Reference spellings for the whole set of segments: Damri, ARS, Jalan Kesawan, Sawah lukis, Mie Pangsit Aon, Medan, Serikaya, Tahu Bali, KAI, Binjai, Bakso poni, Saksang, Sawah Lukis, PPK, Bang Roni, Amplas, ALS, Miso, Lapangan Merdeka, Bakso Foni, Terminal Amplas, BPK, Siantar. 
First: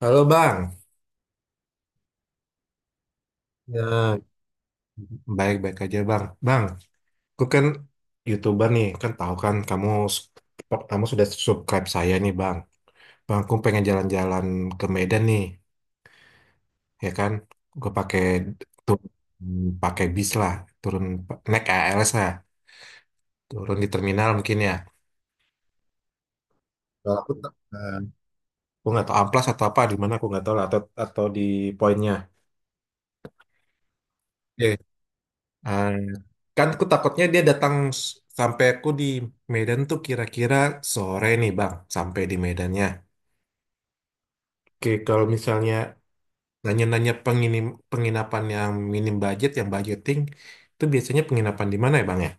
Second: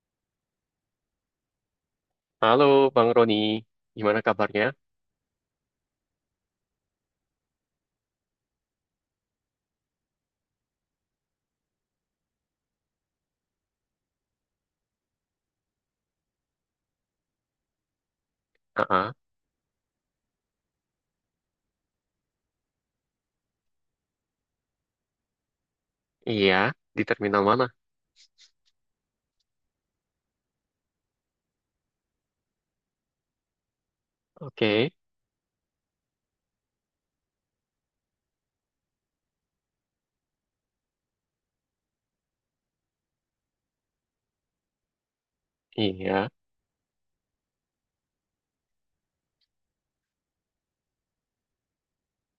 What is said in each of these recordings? Halo Bang, Halo Bang Roni, ya gimana kabarnya? baik-baik aja Bang. Bang, aku kan YouTuber nih, kan tahu kan kamu kamu sudah subscribe saya nih Bang. Bang, aku pengen jalan-jalan ke Medan nih, ya kan? Gue pakai tuh Aa, pakai bis lah, turun naik ALS lah, turun di terminal mungkin ya. iya, di Kalau aku terminal mana? eh, aku nggak tahu amplas atau apa di mana aku nggak tahu lah atau di poinnya. Oke, Ah, kan aku takutnya dia datang s- sampai aku di Medan tuh kira-kira sore nih Bang, sampai di Medannya. Oke, kalau misalnya iya. nanya-nanya penginapan yang minim budget, yang budgeting, itu biasanya penginapan di mana ya Bang ya?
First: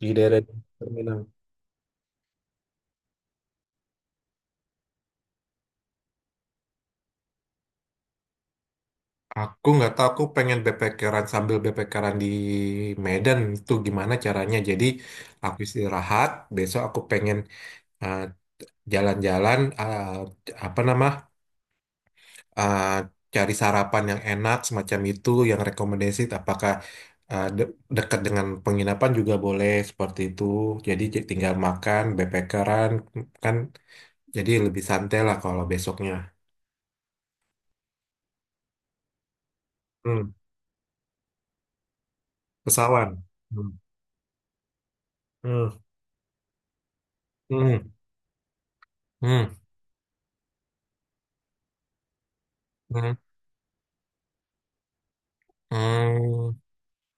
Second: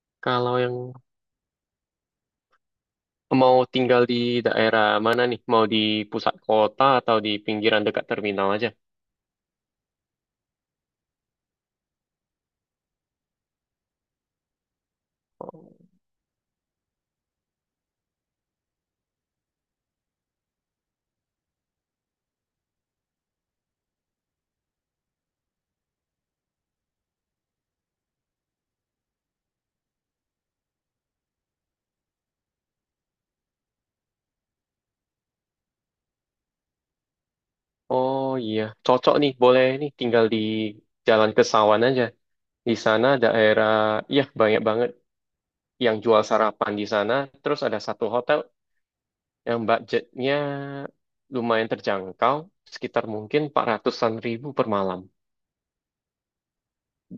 Di daerah Kalau yang terminal. mau tinggal di daerah mana nih? Mau di pusat kota atau di pinggiran dekat terminal aja? Aku nggak tahu, aku pengen backpackeran sambil backpackeran di Medan itu gimana caranya. Jadi aku istirahat, besok aku pengen eh, jalan-jalan, apa nama eh, cari sarapan yang enak semacam itu yang rekomendasi apakah eh, de- dekat dengan penginapan juga boleh seperti itu jadi tinggal makan backpackeran kan jadi lebih santai lah kalau besoknya. Oh iya, cocok nih, boleh nih tinggal Hmm. di Jalan Kesawan aja. Di sana Pesawat. daerah, Hmm. ya banyak banget Hmm. yang jual sarapan di sana. Terus ada Hmm. satu hotel Hmm. yang budgetnya lumayan terjangkau, sekitar Hmm. mungkin 400 ribuan per malam. Hmm.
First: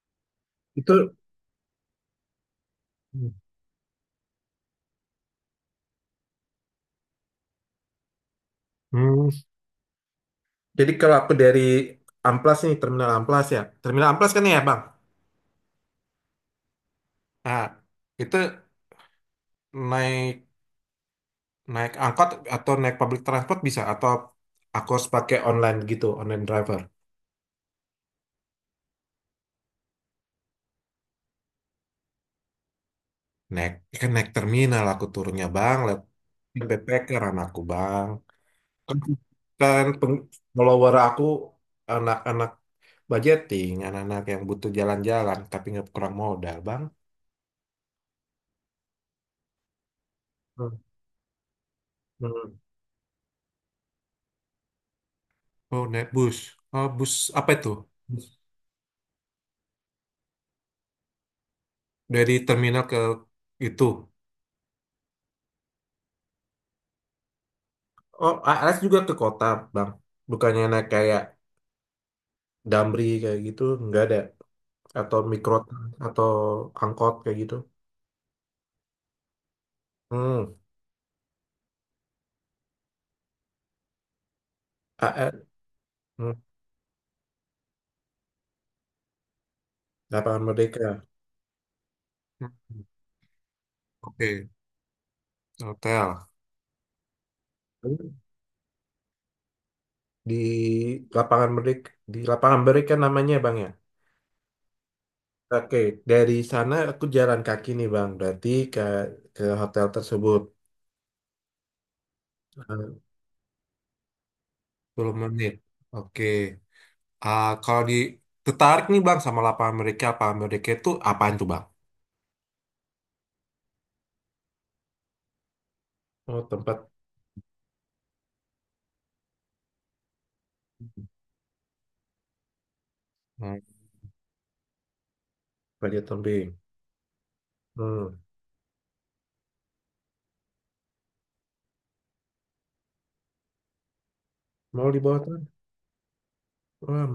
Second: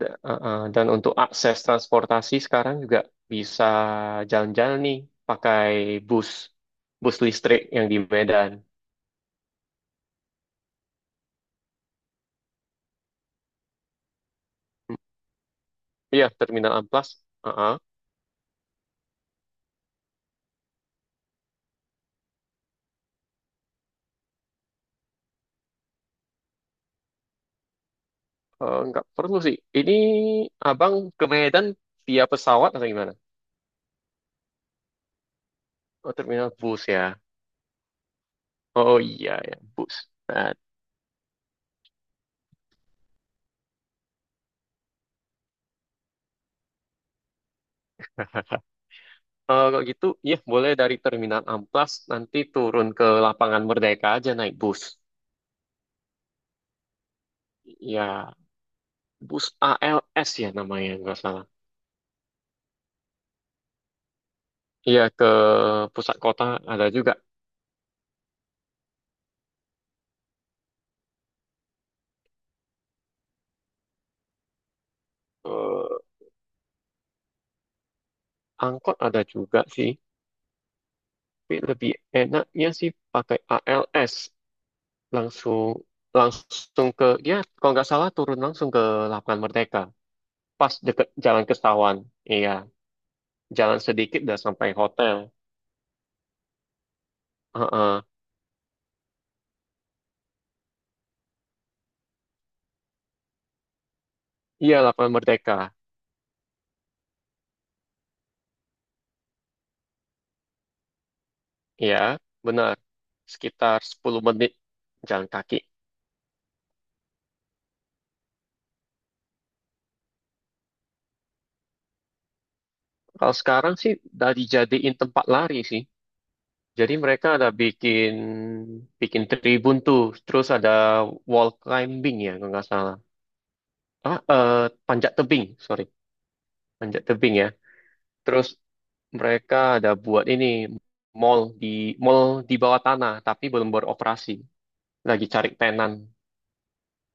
Dan untuk Itu. akses transportasi sekarang juga bisa jalan-jalan nih pakai bus, bus listrik yang di Medan. Hmm. Jadi kalau aku dari Amplas nih terminal Amplas ya terminal Amplas kan ya Bang. Iya, Terminal Amplas. Uh, uh. Ah, itu naik Naik angkot atau naik public transport bisa atau aku harus pakai online gitu, online driver. Nggak perlu sih. Ini abang ke Medan via pesawat atau gimana? Naik, ya kan naik terminal aku turunnya bang, lihat Oh, terminal bus PPK ya. anakku bang. Kan, Oh iya ya, kan, bus. Nah, follower aku anak-anak budgeting, anak-anak yang butuh jalan-jalan tapi nggak kurang modal bang. kalau gitu, ya boleh Hmm. dari Terminal Amplas nanti Hmm. turun ke Lapangan Merdeka aja naik bus. Oh naik bus, oh bus apa itu? Bus. Ya, bus ALS ya namanya nggak salah. Dari terminal ke itu. Iya ke pusat kota ada juga. Oh ARS juga ke kota bang, bukannya naik kayak Damri kayak gitu, nggak ada. Atau mikro Eh, atau angkot kayak gitu. Angkot ada juga sih. Hmm. Tapi lebih enaknya sih pakai ALS AR. langsung Hmm. langsung ke, ya kalau nggak salah turun langsung ke Lapangan Merdeka Lapangan pas Merdeka. deket Jalan Kestawan. Hmm. Iya, jalan sedikit udah Oke. sampai hotel. Hotel. Heeh. Hmm. Di di lapangan Merdeka namanya bang ya. Iya Lapangan Merdeka. Oke, dari sana aku jalan kaki nih bang, berarti ke ke hotel tersebut. Iya benar, eh, sekitar 10 menit 10 jalan menit. kaki. Oke. Ah, kalau di tertarik nih bang sama lapangan Merdeka itu apaan tuh bang? Kalau sekarang sih udah dijadiin tempat lari sih. Oh tempat. Jadi mereka ada bikin bikin tribun tuh, terus ada wall climbing ya kalau nggak salah. Hmm. Ah, eh, Panjat tebing, sorry, Panjat tebing. panjat tebing ya. Hmm. Terus mereka ada buat ini mall di mall bawah tanah, tapi belum beroperasi, Mau di bawah lagi cari tanah? tenan. Wah,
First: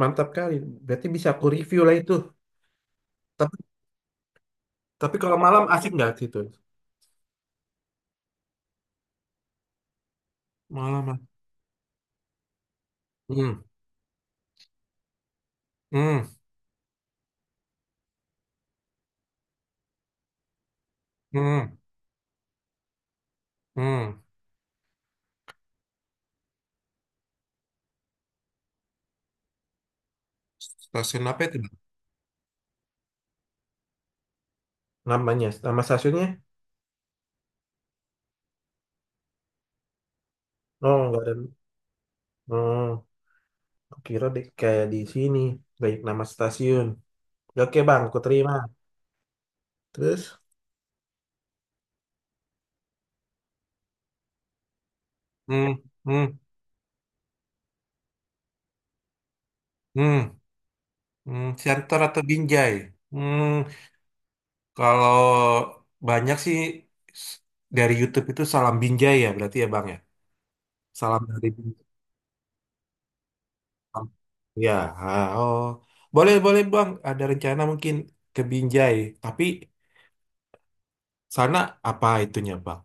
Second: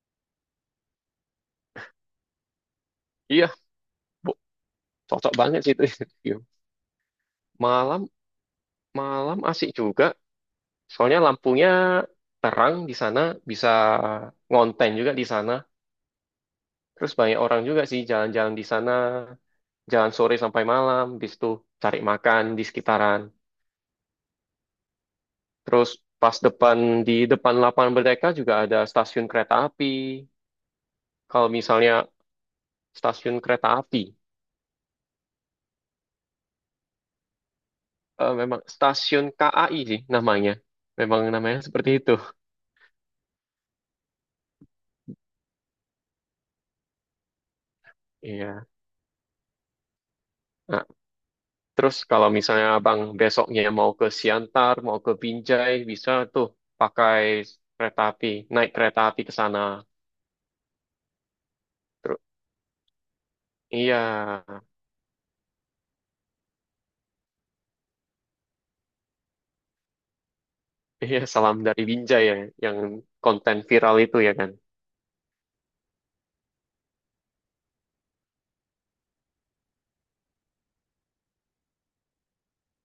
mantap kali. Berarti bisa aku review lah itu. Iya, Tapi bu, tapi Cocok kalau banget malam sih itu. asik nggak Iya. situ? Malam malam asik juga, Malam. Ah. soalnya lampunya terang di sana, Hmm. bisa ngonten juga di sana. Hmm. Terus banyak orang juga sih jalan-jalan di sana, jalan sore sampai malam, bis itu Hmm. cari makan di sekitaran. Hmm. Terus pas depan di depan Lapangan Merdeka juga ada stasiun kereta api. Stasiun apa Kalau itu? misalnya stasiun kereta api, Namanya, nama stasiunnya? Memang stasiun KAI sih namanya. Oh, Memang nggak ada. namanya seperti itu. Oh, aku kira di, kayak di sini. Baik nama stasiun. Oke bang, aku terima. Iya. Terus? Nah, terus kalau misalnya abang besoknya mau ke Siantar, mau ke Hmm. Binjai, bisa Hmm. tuh pakai kereta api, naik kereta api ke sana. Hmm. Hmm. Siantar Terus, atau Binjai? Hmm. iya, Kalau banyak sih s- dari YouTube itu salam Binjai ya berarti ya bang ya. iya Salam dari salam dari Binjai. Binjai ya, yang konten viral itu ya kan. Ya, ah, oh. Boleh, boleh Bang. Ada rencana mungkin ke Binjai. Tapi sana apa itunya Bang?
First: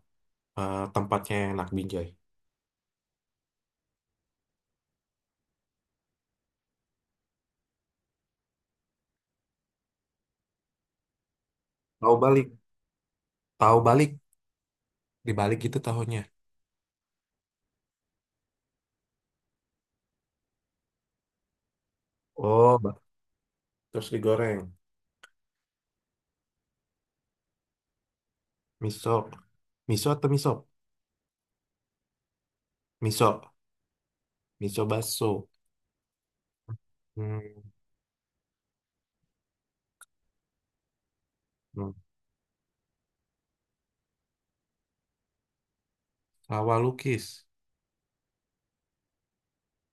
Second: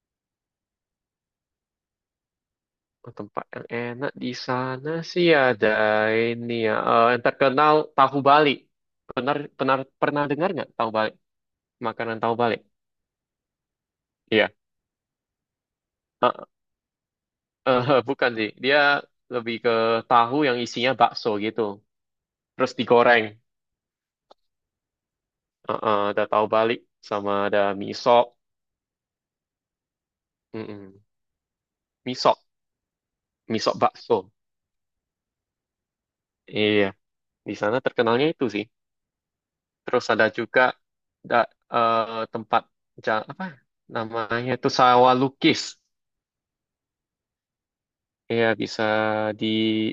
Eh, tempatnya yang enak Binjai. Oh, tempat yang enak di sana sih ada ini ya. Yang terkenal tahu Bali. Benar, benar pernah dengar nggak tahu Bali? Makanan Tahu tahu balik. Bali. Tahu balik. Iya. Dibalik itu tahunya. Eh, Bukan sih. Dia lebih ke tahu yang isinya bakso gitu. Terus Oh, Bang. digoreng. Terus digoreng. Ada tahu Bali sama ada miso. Miso. Miso atau miso? Mm-mm. Miso, Miso. miso bakso. Miso baso. Iya. Di Hmm. sana terkenalnya itu sih. Terus ada juga da, Hmm. Tempat apa namanya itu sawah lukis. Sawah lukis. Iya bisa di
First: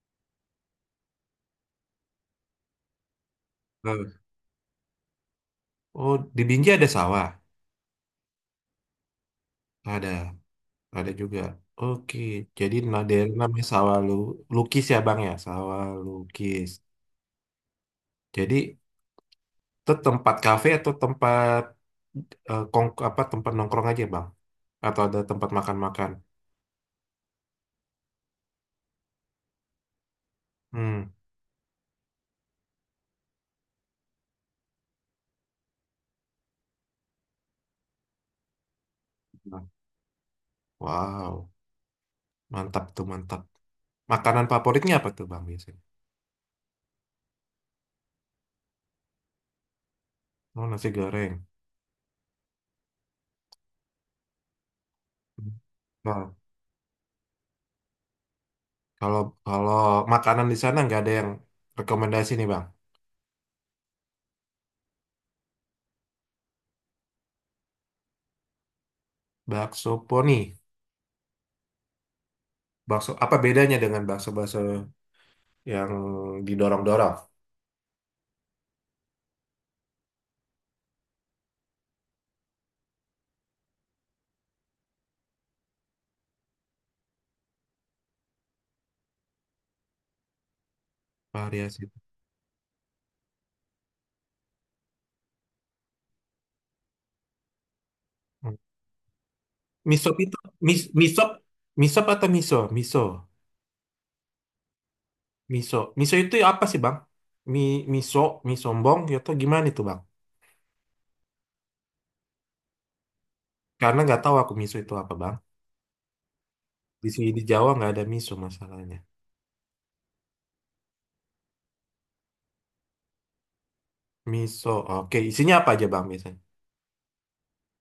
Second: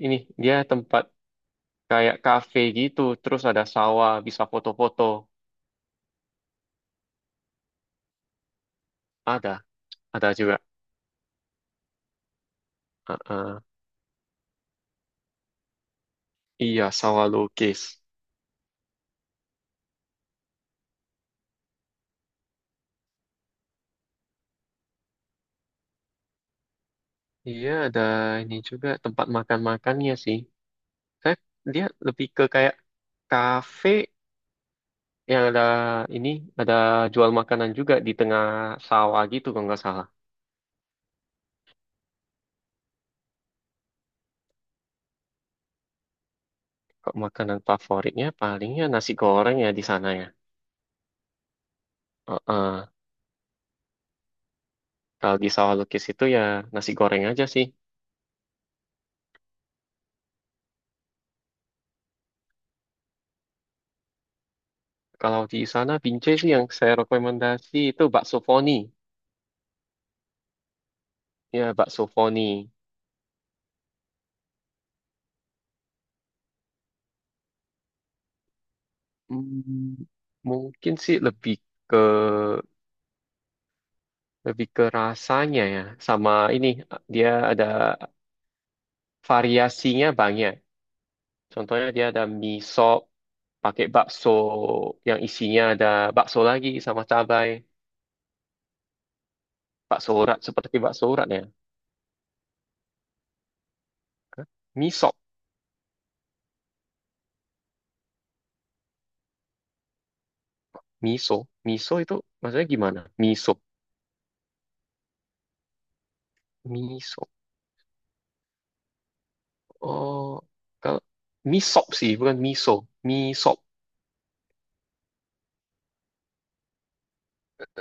ini, dia tempat kayak kafe gitu, terus ada Eh, sawah bisa foto-foto. Oh, di Binjai ada sawah? Ada, Ada. ada juga. Ada juga. Oke. Jadi nah, daerah Heeh. namanya sawah lukis ya Bang ya? Sawah lukis. Iya sawah lukis. Jadi itu tempat kafe atau tempat apa tempat nongkrong aja bang? Atau ada tempat makan-makan? Iya ada, ini juga tempat makan-makannya sih. Hmm. Saya, dia lebih ke kayak kafe yang ada ini, ada jual makanan juga di tengah sawah gitu kalau Bang. nggak salah. Wow, mantap tuh mantap. Makanan favoritnya apa tuh bang biasanya? Kok makanan favoritnya palingnya nasi goreng ya di sana ya. Oh nasi goreng. Heeh. Kalau Hmm. di sawah lukis itu Nah, ya nasi goreng aja sih. kalau kalau makanan di sana nggak ada yang rekomendasi nih bang. Kalau di sana Binjai sih yang saya rekomendasi itu bakso foni. Bakso poni. Ya, bakso foni. Bakso apa bedanya dengan bakso-bakso yang didorong-dorong? Hmm, mungkin sih lebih ke rasanya ya. Sama ini dia ada variasinya banyak. Contohnya Variasi. dia ada mie sop pakai bakso yang isinya ada bakso lagi sama cabai, Hmm. bakso Misop itu urat seperti bakso urat misop ya. misop atau miso? Miso? Hah? Mie sop, Miso. Miso itu apa sih, Bang? Mi, miso, mie sombong, ya atau gimana itu, Bang? miso, miso itu maksudnya gimana? Miso, Karena nggak tahu aku miso itu apa, Bang. Di miso. sini di Jawa nggak ada miso masalahnya. Oh, kalau mie sop sih, bukan miso. Mie sop. Miso, oke. Isinya apa aja, Bang, biasanya?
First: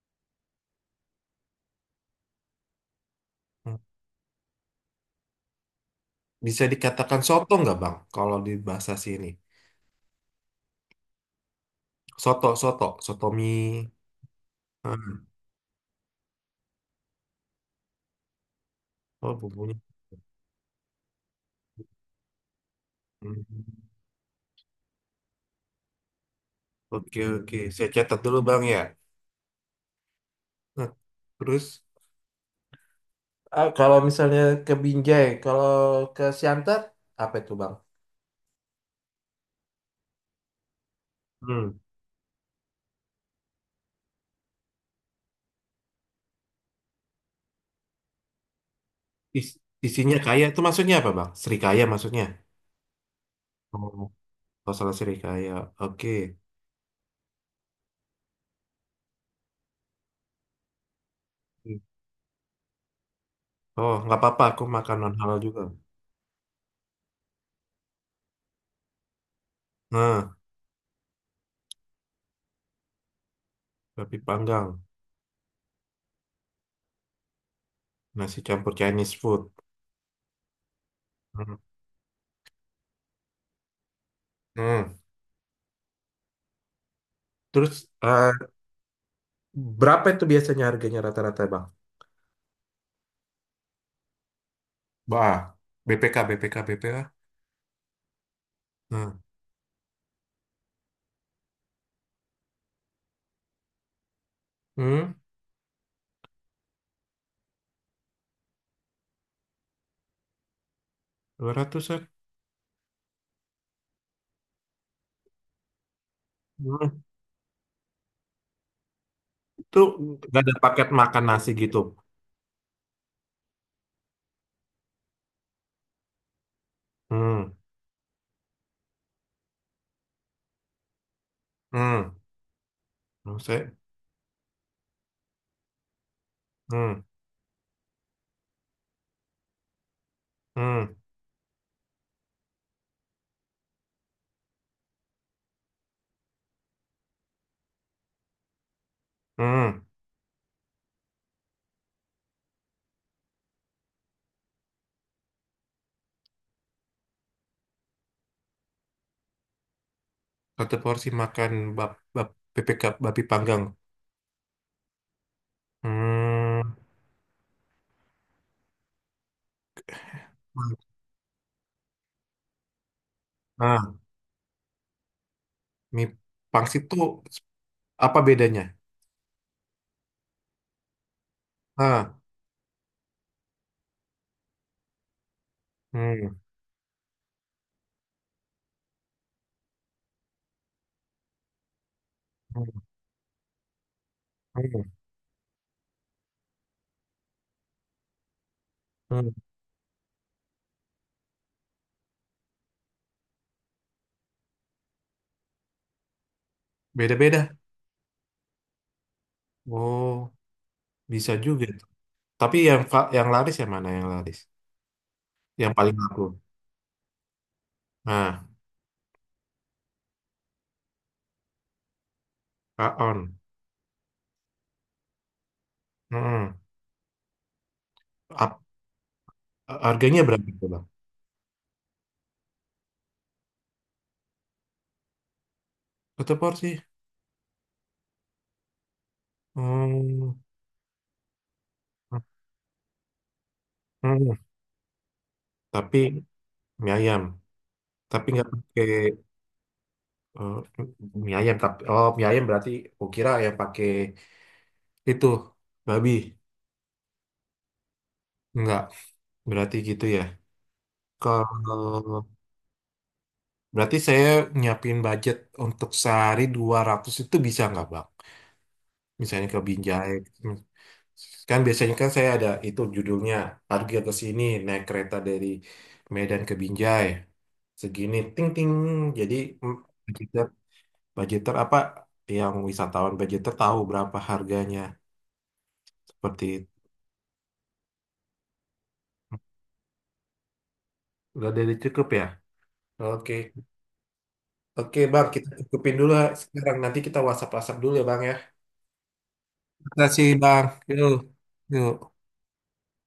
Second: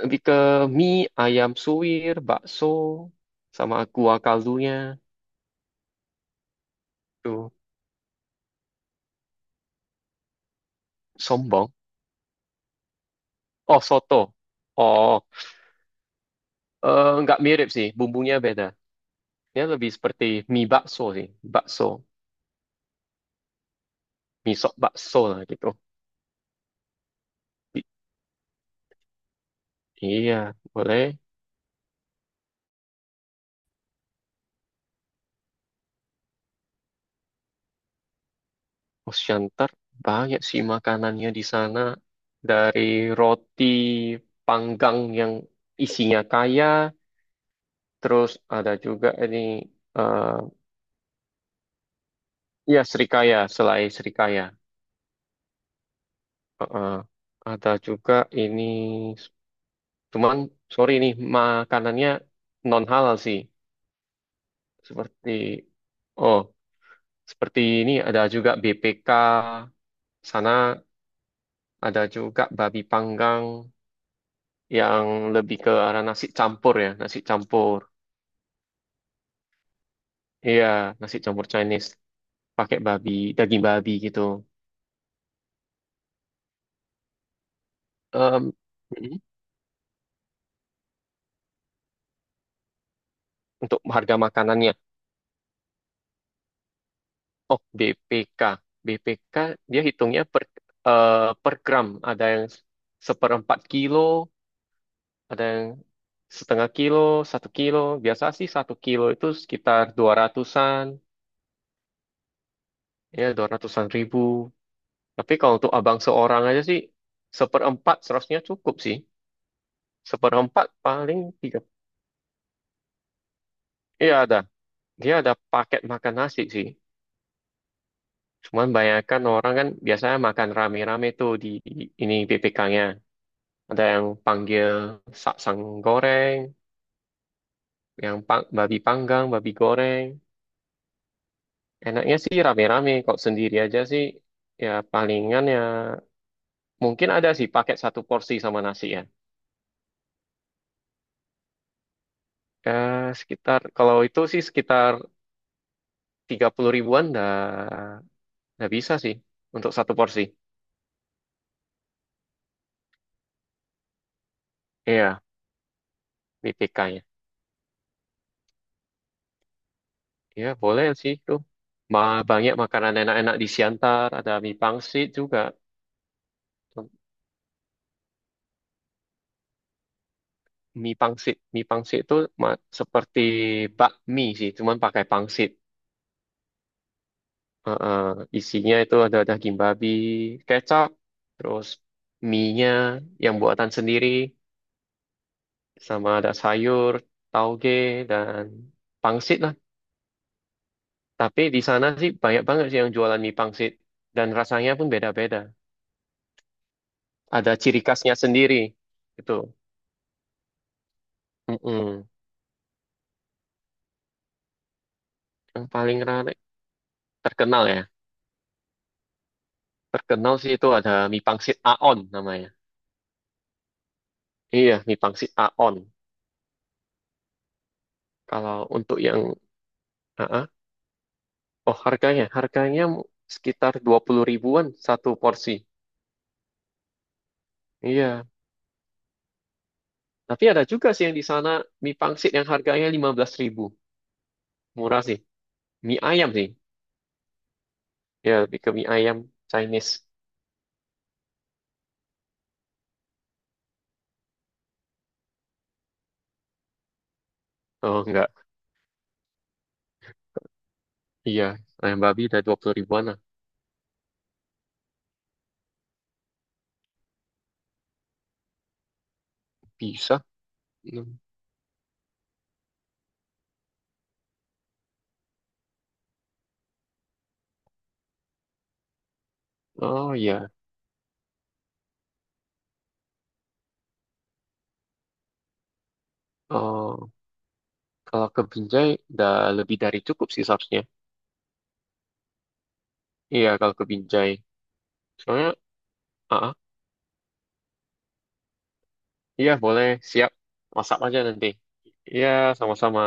Lebih ke mie, ayam suwir, bakso, sama Hmm. kuah kaldunya. Bisa dikatakan Tuh, soto nggak, Bang? Kalau di bahasa sini. sombong. Soto, soto. Soto Oh, mie. soto. Oh, Hmm. Nggak mirip sih. Bumbunya beda. Oh, Dia bumbunya. lebih seperti mie bakso sih. Bakso. Hmm. Mie sop bakso lah gitu. Oke, oke. I- Saya catat dulu, Bang, ya. iya, Nah, boleh. terus, ah, kalau misalnya ke Binjai, kalau ke Siantar, apa itu, Bang? Osyantar, banyak sih makanannya di sana. Dari roti panggang yang isinya kaya, terus ada juga ini, Is- isinya eh kaya itu maksudnya apa, Bang? Serikaya maksudnya? Srikaya, selai Oh, Srikaya. kalau salah serikaya. Oke. Heeh. Ada juga ini, cuman sorry nih, makanannya non halal sih. Oh, nggak apa-apa. Aku makan non Seperti, halal juga. oh, seperti ini ada juga BPK, Nah, sana ada juga babi panggang tapi panggang, yang lebih ke arah nasi campur ya, nasi campur. nasi campur Chinese food. Iya, nasi campur Hmm. Chinese, pakai babi, daging babi gitu. Hmm. Terus eh, Em, mm, berapa itu biasanya harganya rata-rata, Bang? untuk harga makanannya. Bah, BPK, BPK, BPK. Oh, BPK. Nah, BPK dia hitungnya per, eh, per gram. Ada yang seperempat kilo, hmm, ada yang setengah kilo, satu kilo. Biasa sih satu kilo itu sekitar dua ratusan, 200-an. ya 200 ribuan. Tapi kalau untuk abang seorang aja sih, Hmm. seperempat seharusnya cukup sih. Itu nggak ada Seperempat paket paling makan nasi tiga. gitu. Iya ada. Dia ada paket makan nasi sih. Hmm, Cuman bayangkan orang kan biasanya makan rame-rame tuh di ini hmm. BPK-nya. Maksudnya, Ada yang panggil saksang goreng, hmm, yang babi panggang, babi goreng. hmm, Enaknya sih rame-rame, kok sendiri aja sih ya palingan ya mungkin ada sih paket satu porsi sama nasi ya. hmm. Eh, Sekitar kalau itu sih sekitar 30 ribuan dah dah bisa sih untuk satu porsi. Satu porsi makan bab, bab, bebek ga- babi panggang. Iya, mie Hmm. PK-nya. Iya, boleh sih tuh. Ma Banyak makanan enak-enak di Nah, Siantar, ada mie pangsit juga. mie pangsit tuh apa bedanya? Mie pangsit. Mie pangsit itu Ah, seperti bakmi sih, cuman pakai pangsit. hmm, Heeh, isinya itu ada daging babi, kecap, terus mie-nya hmm, yang buatan sendiri, hmm, sama ada sayur, tauge, dan hmm. pangsit lah. Tapi di sana sih banyak banget sih yang jualan mie pangsit. Dan rasanya pun beda-beda. Ada Beda-beda. ciri khasnya sendiri. Itu. Oh, bisa juga. Mm-mm. Tapi yang laris yang mana yang laris? Yang Yang paling paling laku. rame, terkenal ya. Nah, Terkenal sih itu ada mie pangsit Aon namanya. Aon. Iya, mie pangsit Aon. Hmm. Kalau Ap- untuk yang harganya AA, berapa tuh, Bang? oh harganya, harganya sekitar 20 ribuan satu porsi. Satu porsi. Iya, Hmm. tapi ada juga sih yang di sana mie Hmm. pangsit yang harganya 15 ribu. Hmm. Murah sih. Tapi Mie ayam sih. mie ayam. Tapi Ya, nggak lebih ke mie pakai ayam Chinese. Eh, mie ayam tapi oh mie ayam berarti aku kira ya pakai itu babi Oh, enggak. enggak berarti gitu ya Iya, ayam babi kalau udah 20 ribuan lah. berarti saya nyiapin budget untuk sehari 200 itu bisa nggak Bang misalnya ke Binjai. Bisa. Hmm. Hmm. Kan biasanya kan saya ada itu judulnya harga ke sini naik kereta dari Medan ke Binjai segini ting ting jadi mm, Oh, budgeter iya. budgeter apa yang wisatawan budgeter tahu berapa harganya seperti itu. Oh, kalau ke Binjai udah lebih dari cukup sih seharusnya. Udah dari cukup ya? Oke. Iya, kalau ke Binjai. Oke, Bang, kita Soalnya, cukupin dulu ya AA sekarang. Nanti kita WhatsApp-WhatsApp dulu ya, Bang ya. iya, boleh. Terima kasih, Siap. Bang. Masak Yuk, aja nanti. yuk. Iya, sama-sama.